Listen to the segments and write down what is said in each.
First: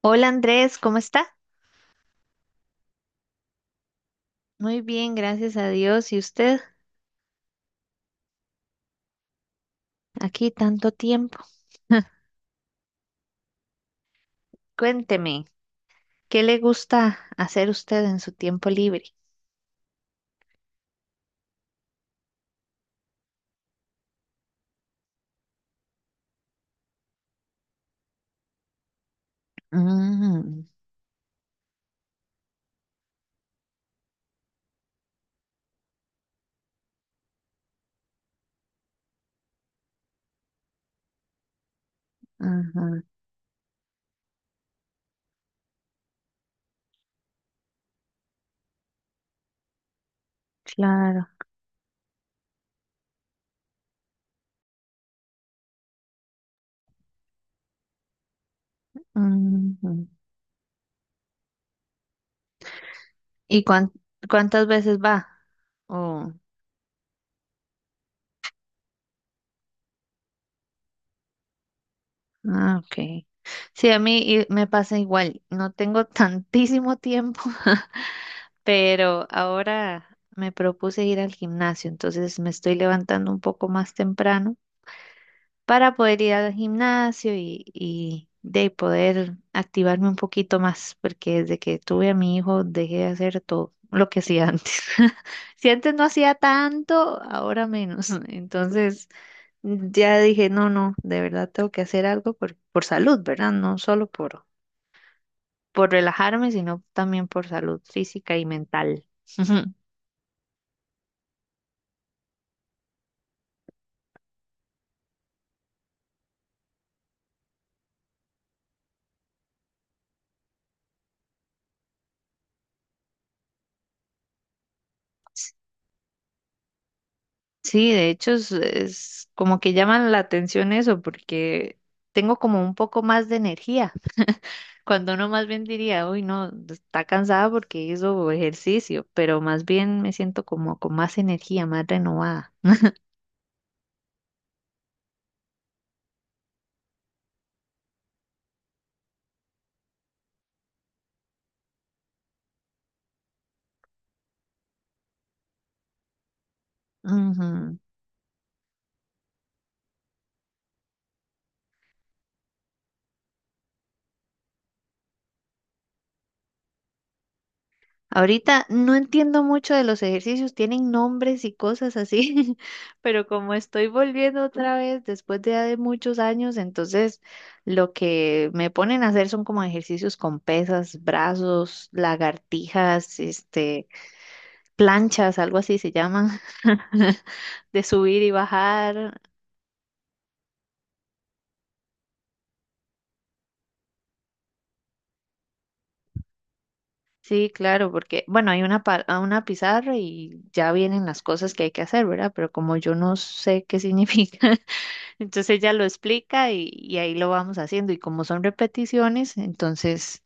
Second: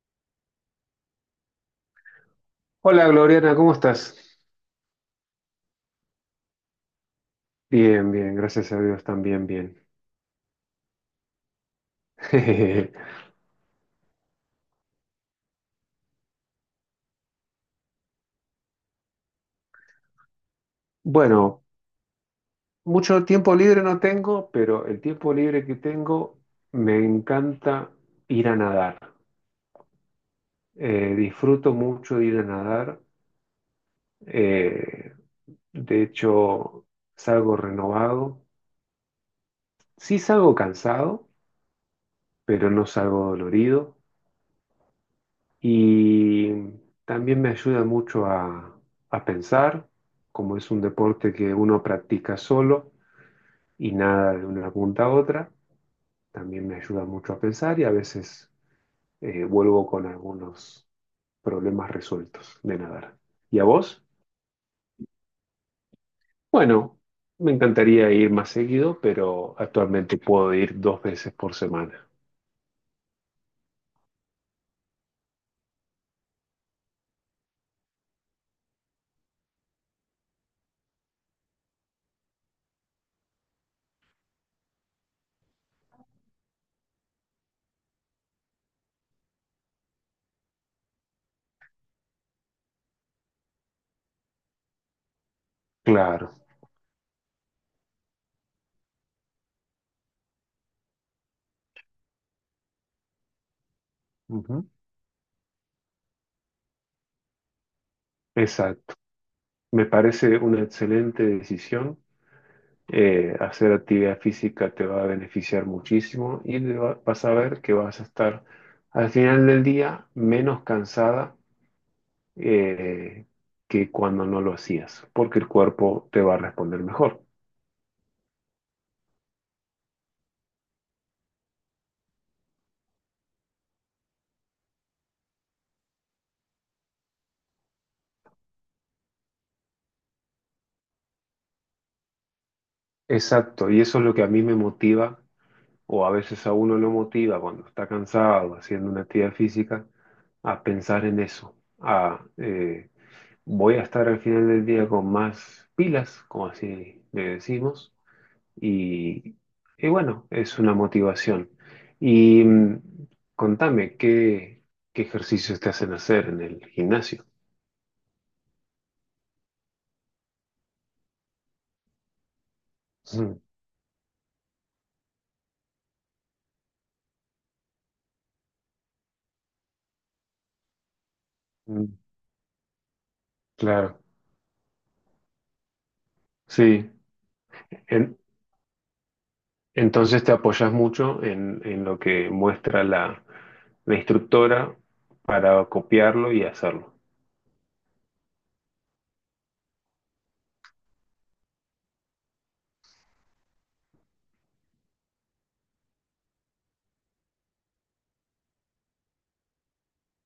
Hola Andrés, ¿cómo está? Hola Gloriana, ¿cómo estás? Muy bien, gracias a Dios. ¿Y usted? Bien, bien, gracias a Dios también bien. Aquí tanto tiempo. Cuénteme, ¿qué le gusta hacer usted en su tiempo libre? Bueno, mucho tiempo libre no tengo, pero el tiempo libre que tengo me encanta ir a nadar. Mm, Disfruto mucho de ir a nadar. eh, de hecho, salgo renovado. Sí salgo cansado, pero no ajá, salgo dolorido. Y también me ayuda a pensar, como es un claro. deporte que uno practica solo. Y nada de una punta a otra. También me ayuda mucho a pensar y a veces vuelvo Ujú. con algunos problemas resueltos de nadar. ¿Y ¿Y a cuán- vos? Cuántas veces va? Oh, Bueno, me encantaría ir más seguido, pero actualmente puedo ir dos veces por semana. ah, ok. Sí, a mí me pasa igual. No tengo tantísimo tiempo, pero ahora me propuse ir al gimnasio, entonces me estoy levantando un poco más temprano para poder ir al gimnasio y de poder activarme un poquito más, porque desde que tuve a mi hijo dejé de hacer todo lo que hacía antes. Si antes no Claro, hacía tanto, ahora menos. Entonces ya dije, no, no, de verdad tengo que hacer algo por salud, ¿verdad? No solo ujú, por relajarme, sino también por salud física y exacto. mental. Me parece una excelente decisión. Hacer actividad física te va a beneficiar muchísimo y vas a ver que vas a estar al final del día menos cansada eh, que cuando no lo hacías, porque el cuerpo te va a responder mejor. Sí, de hecho es como que llaman la atención eso, porque tengo como un poco más de energía. Cuando uno más bien diría, uy, no, está cansada porque hizo ejercicio, pero más bien me siento como con más energía, más renovada. Exacto, y eso es lo que a mí me motiva, o a veces a uno lo motiva cuando está cansado haciendo una actividad física, a pensar en eso, a voy a estar al final del día con más pilas, como así le Ujú. decimos, y, y bueno, es una motivación. Y contame, ¿qué ejercicios te hacen hacer en el gimnasio? Ahorita no entiendo mucho de los ejercicios, tienen nombres y cosas así, pero Mm, como estoy volviendo otra vez después de muchos años, entonces lo que me ponen a hacer son como ejercicios con pesas, brazos, mm. lagartijas, este, Claro, planchas, algo así se llaman, sí. de En- subir y bajar. entonces te apoyas mucho en lo que muestra la instructora para copiarlo y hacerlo. Sí, claro, porque, bueno, hay una, a una pizarra y ya vienen las cosas que hay que hacer, ¿verdad? Pero como yo no sé qué significa, entonces ella lo explica y ahí lo vamos haciendo. Y como son repeticiones, entonces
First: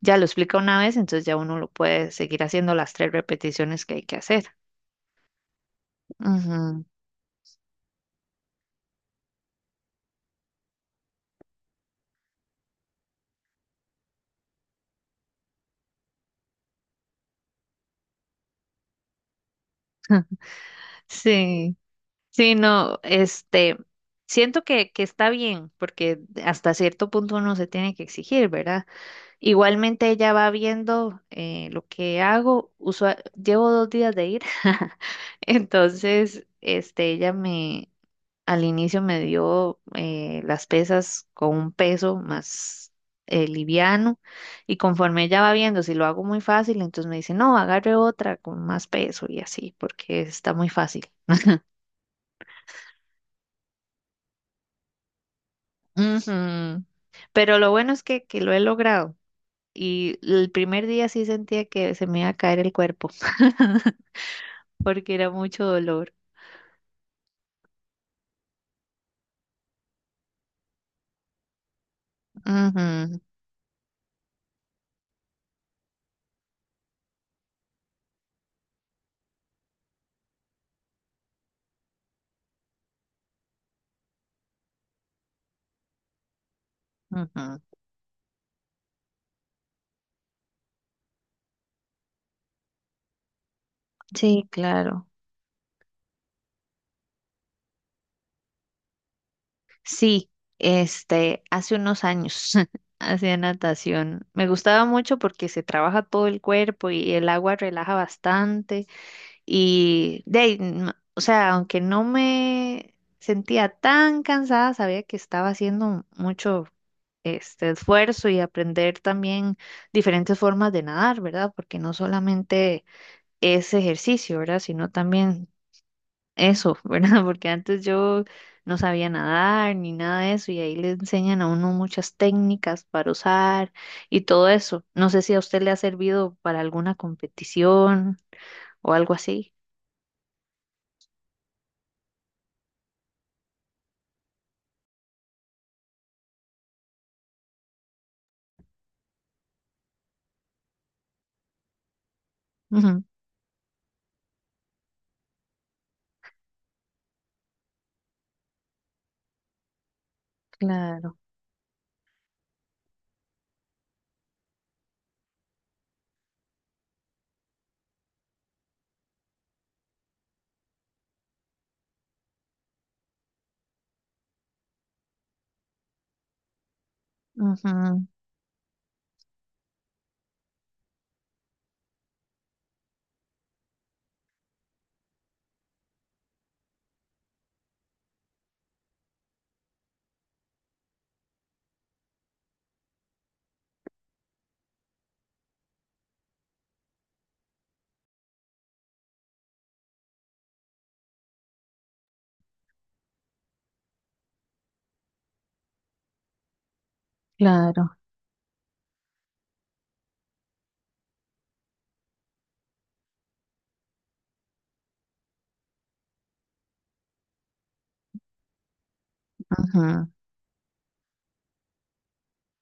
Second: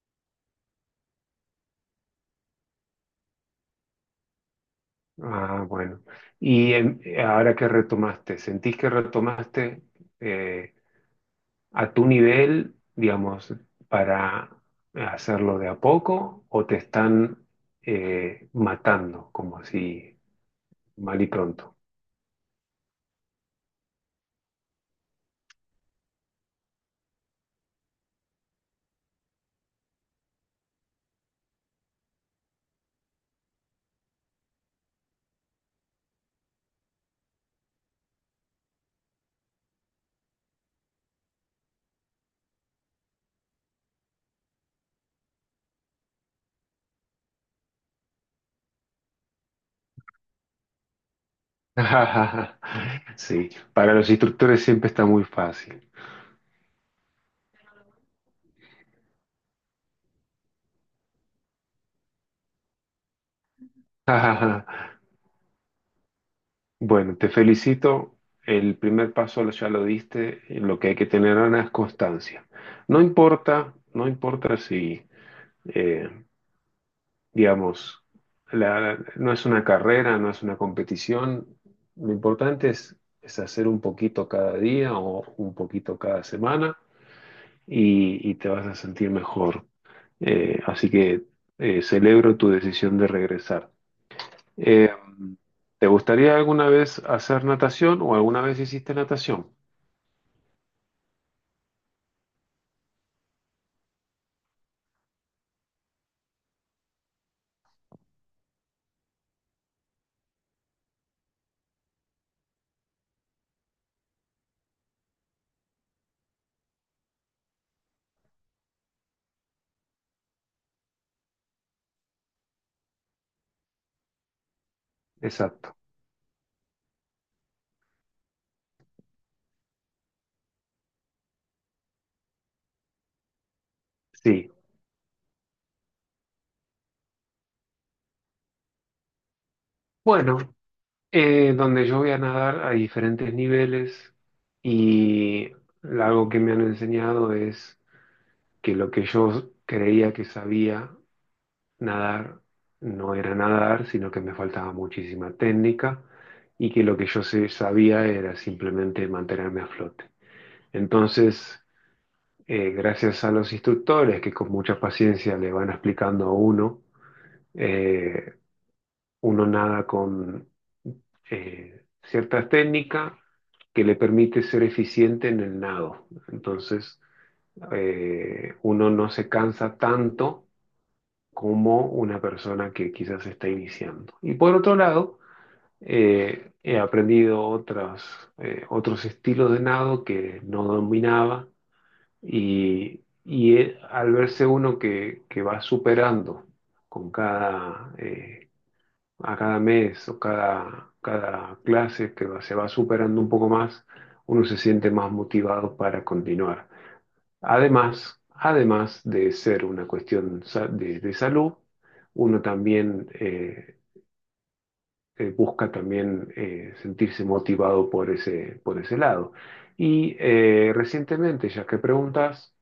ya lo explica una vez, entonces ya uno lo puede seguir haciendo las tres repeticiones que hay que hacer. Ah, bueno. Ujú. Ahora que retomaste, ¿sentís que retomaste eh, a tu nivel, digamos, para hacerlo de a poco o te están matando, como así, mal y Sí, pronto? sí, no, este, siento que está bien, porque hasta cierto punto uno se tiene que exigir, ¿verdad? Igualmente ella va viendo lo que hago. Llevo dos días de ir. Entonces, este, ella me, al inicio me dio las pesas con un peso más liviano. Y conforme ella va viendo, si lo hago muy fácil, entonces me dice, no, agarre otra con más peso y así, porque está muy fácil. Sí, para los instructores siempre está muy fácil. Ujú. Pero lo bueno es que lo he logrado. Y el primer día sí sentía que se me iba a caer el cuerpo, porque era mucho dolor. Bueno, te felicito. El primer paso lo- Ya lo diste. Lo que hay que tener, Ana, es constancia. No Ujú, importa, no importa si, eh, digamos, no es una carrera, no es una competición. Lo importante es hacer un poquito cada día o un poquito cada semana ujú. Y te vas a sentir mejor. Así que celebro tu decisión de regresar. Sí, Eh, claro. ¿Te gustaría alguna vez hacer natación o alguna vez hiciste natación? Sí, este, hace unos años hacía natación. Me gustaba mucho porque se trabaja todo el cuerpo y el agua relaja bastante. Y de ahí, o sea, aunque no me sentía tan cansada, sabía que estaba haciendo mucho este esfuerzo y aprender también diferentes formas de nadar, ¿verdad? Porque no solamente es ejercicio, ¿verdad? Sino también Exacto. eso, ¿verdad? Porque antes yo no sabía nadar ni nada de eso y ahí le enseñan a uno muchas técnicas para usar y todo Sí. eso. No sé si a usted le ha servido para alguna competición o algo así. Bueno, donde yo voy a nadar hay diferentes niveles y algo que me han enseñado es que lo que yo creía que sabía nadar Ujú, no era nadar, sino que me faltaba muchísima técnica y que lo que yo sabía era simplemente mantenerme a flote. claro, Entonces, gracias a los instructores que con mucha paciencia le van explicando a uno, eh, uno nada con ciertas técnicas que le permite ser eficiente en el nado. Entonces, ujú, uno no se cansa tanto como una persona que quizás está iniciando. Y por otro lado, he aprendido otros estilos de nado que no dominaba. Y al verse uno que va superando con cada, eh, a cada mes o cada clase que se va superando un poco más, uno se siente más motivado para continuar. claro, Además de ser una cuestión de salud, uno también busca también sentirse motivado por por ese lado. ujú, Y recientemente, ya que preguntas,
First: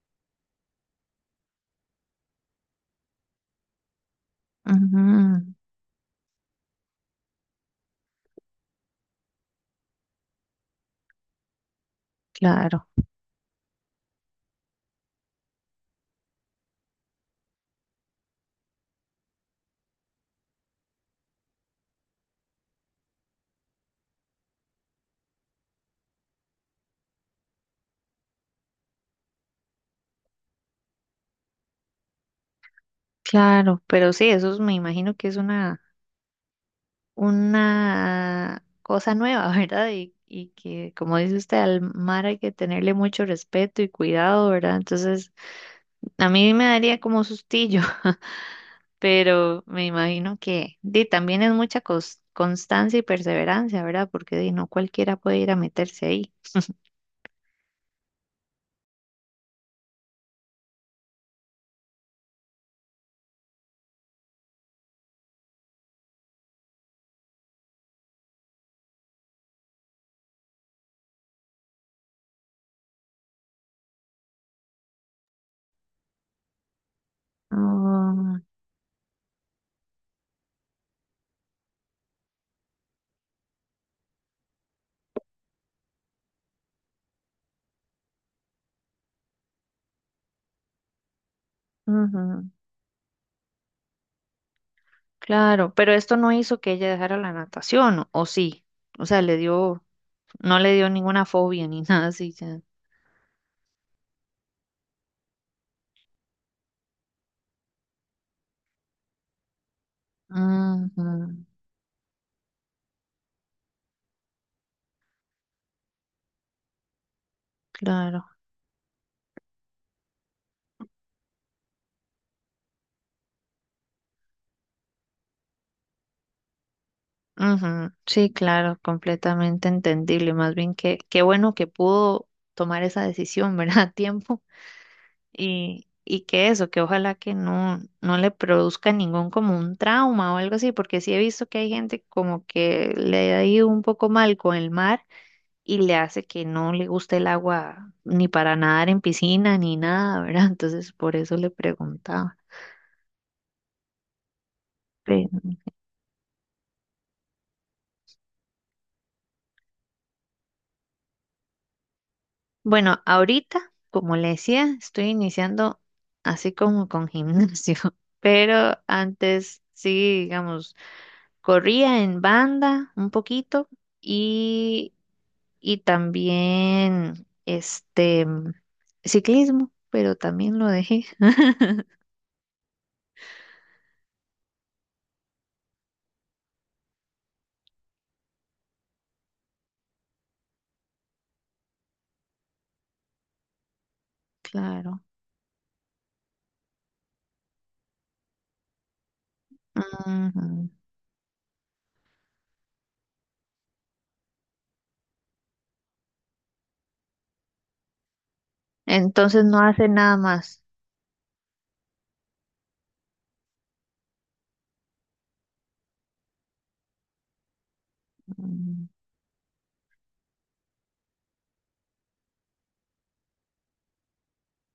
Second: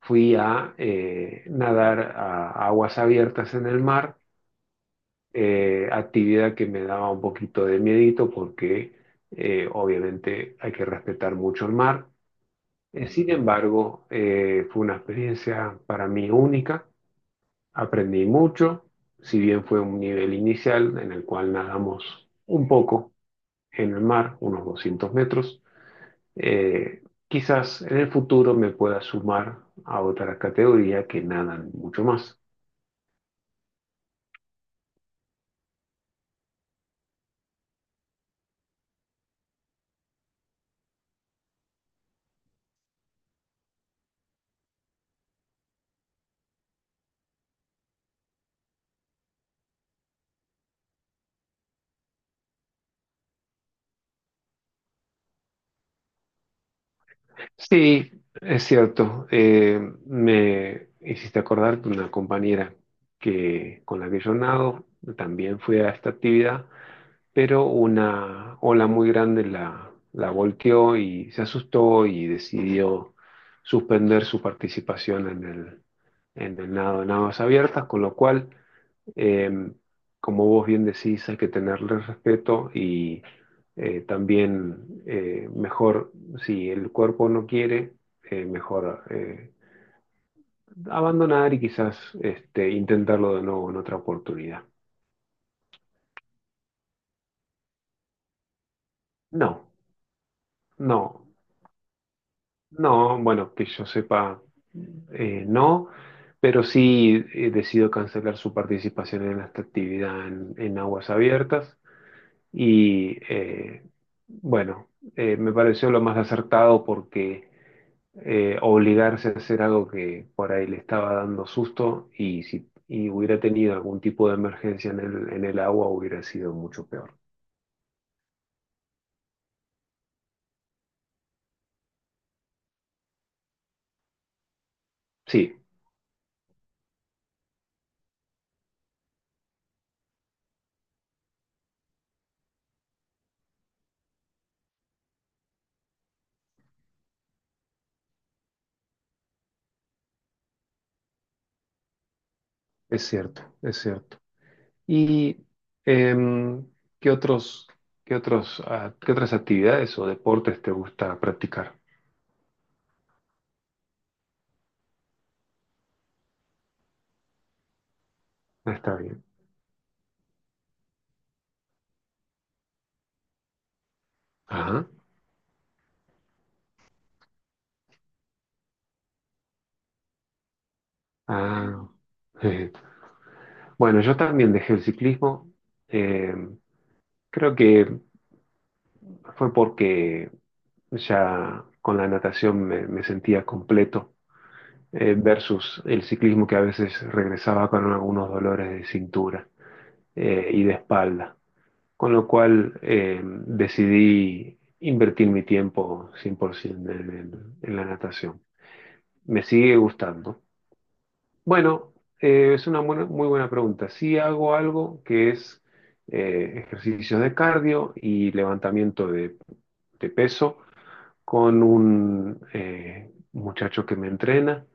fui a nadar a aguas abiertas en el mar, ujú, actividad que me daba un poquito de miedito porque obviamente hay que respetar mucho el mar. claro, Sin embargo, fue una experiencia para mí única, aprendí mucho, si bien fue un nivel inicial en el cual nadamos un poco en el mar, unos 200 metros. eh, Quizás en el futuro me pueda sumar a otra categoría que nadan mucho más. claro. Pero sí, eso me imagino que es una cosa nueva, ¿verdad? Y que, como dice usted, al mar hay que tenerle mucho respeto y cuidado, ¿verdad? Entonces... A mí me daría como sustillo, pero me imagino que di, también es mucha constancia y perseverancia, ¿verdad? Porque di, no cualquiera puede ir a meterse ahí. Sí, es cierto. Me hiciste acordar de una compañera que, con la que yo nado, también fue a esta actividad, pero una ola muy grande la volteó y se asustó y decidió suspender su participación en el nado en aguas abiertas, con lo Ah, cual eh, como vos bien decís, hay que tenerle respeto y también, si el cuerpo no quiere, mejor abandonar y quizás ujú. este, intentarlo de nuevo en otra oportunidad. Claro, pero esto no hizo que ella dejara la natación, ¿o sí? O sea, le No, dio, no le dio no, ninguna fobia ni nada así. Ya. no, bueno, que yo sepa, no, pero sí decido cancelar su participación en esta actividad en aguas Ujú. abiertas. Y bueno, me pareció lo más acertado porque Claro. Obligarse a hacer algo que por ahí le estaba dando susto y si y hubiera tenido algún tipo de emergencia en el agua hubiera sido mucho peor. Ujú, sí, claro, completamente entendible. Más bien que qué bueno que pudo tomar esa decisión, ¿verdad? A tiempo. Sí, Y que eso, que ojalá que no, no le produzca ningún como un trauma o algo así, porque sí he visto que hay gente como que le ha ido un poco mal con el mar y le hace que no le guste el agua ni para nadar en piscina ni nada, ¿verdad? Entonces por eso le preguntaba. es cierto, es cierto. Pero, ¿Y em, qué otros, qué otras actividades o deportes te gusta practicar? bueno, ahorita, como le decía, estoy iniciando así como con gimnasio, Ah, pero está bien. antes sí, digamos, corría en banda un poquito. Ajá. Y y también este ciclismo, pero también lo dejé. Ah, bueno, yo también dejé el ciclismo. Eh, Creo que fue porque ya con la natación me sentía completo Claro. Versus el ciclismo que a veces regresaba con algunos dolores de cintura y Ujú. de espalda. Con lo cual decidí invertir mi tiempo 100% en la natación. Me Entonces no sigue hace nada gustando. más. Bueno, muy buena pregunta. Sí hago algo que es ejercicios de cardio y Mm, levantamiento de peso con un muchacho que me entrena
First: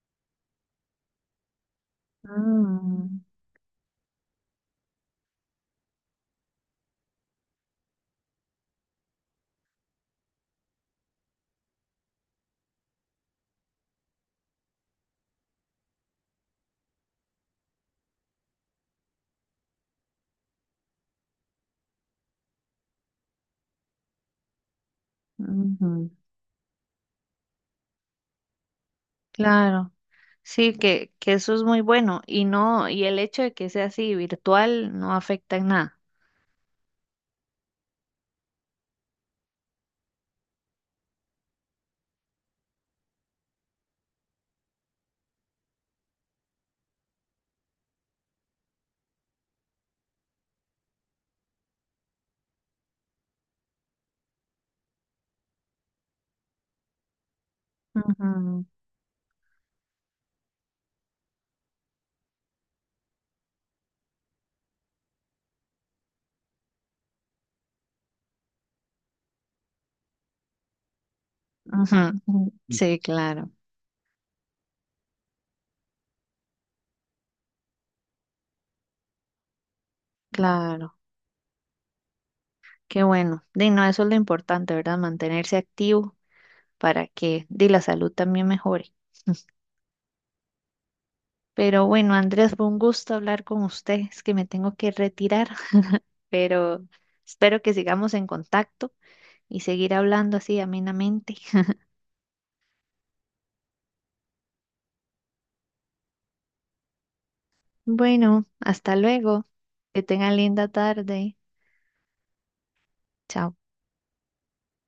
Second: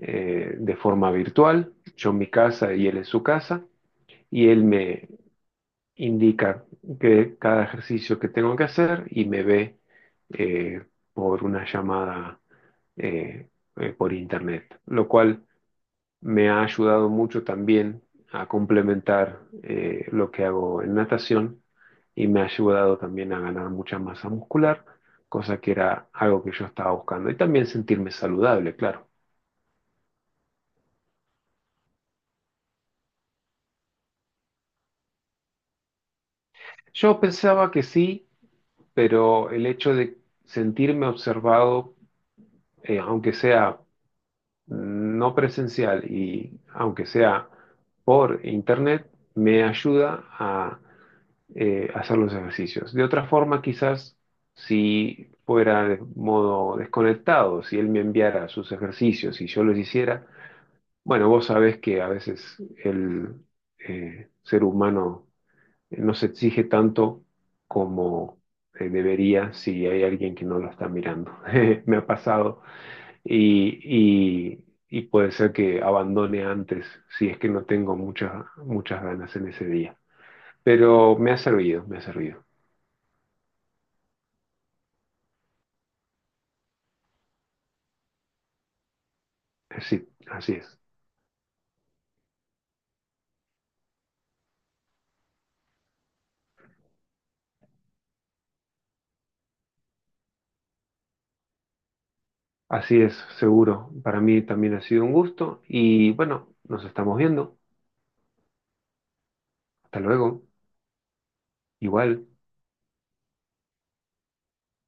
de forma virtual, yo en mi casa y él en mm, su casa, y él me indica que cada ejercicio que tengo que hacer y me ve eh, por una llamada eh, por internet, lo cual me ha ayudado mucho también a complementar lo que hago en natación y me ha ayudado también a ganar mucha masa muscular, cosa que era ujú. algo que yo estaba buscando. Y también sentirme saludable, claro. Claro, sí, que eso es muy bueno y no, y el hecho de que sea así virtual no afecta en nada. Yo pensaba que sí, pero el hecho de sentirme observado, aunque sea no presencial y aunque sea por internet, me ayuda a hacer los ejercicios. De otra forma, quizás si fuera de modo desconectado, si él me enviara Ujú, sus ejercicios y yo los hiciera, bueno, vos sabés que a veces el ser humano no se exige tanto como debería si hay alguien que no lo está mirando. ujú, Me ha ujú. pasado Sí, claro, y puede ser que abandone antes si es que no tengo muchas ganas en ese día. claro, Pero me ha servido, me ha servido. qué bueno. Di, no, eso es lo importante, ¿verdad? Mantenerse activo para que di, la salud también mejore. Sí, así es. Pero bueno, Andrés, fue un gusto hablar con usted. Es que me tengo que retirar, pero espero que sigamos en contacto y seguir hablando así amenamente. Así es, seguro. Para mí también ha sido un gusto y bueno, nos estamos viendo. Bueno, hasta luego. Hasta Que tengan luego. linda tarde. Igual. Chao.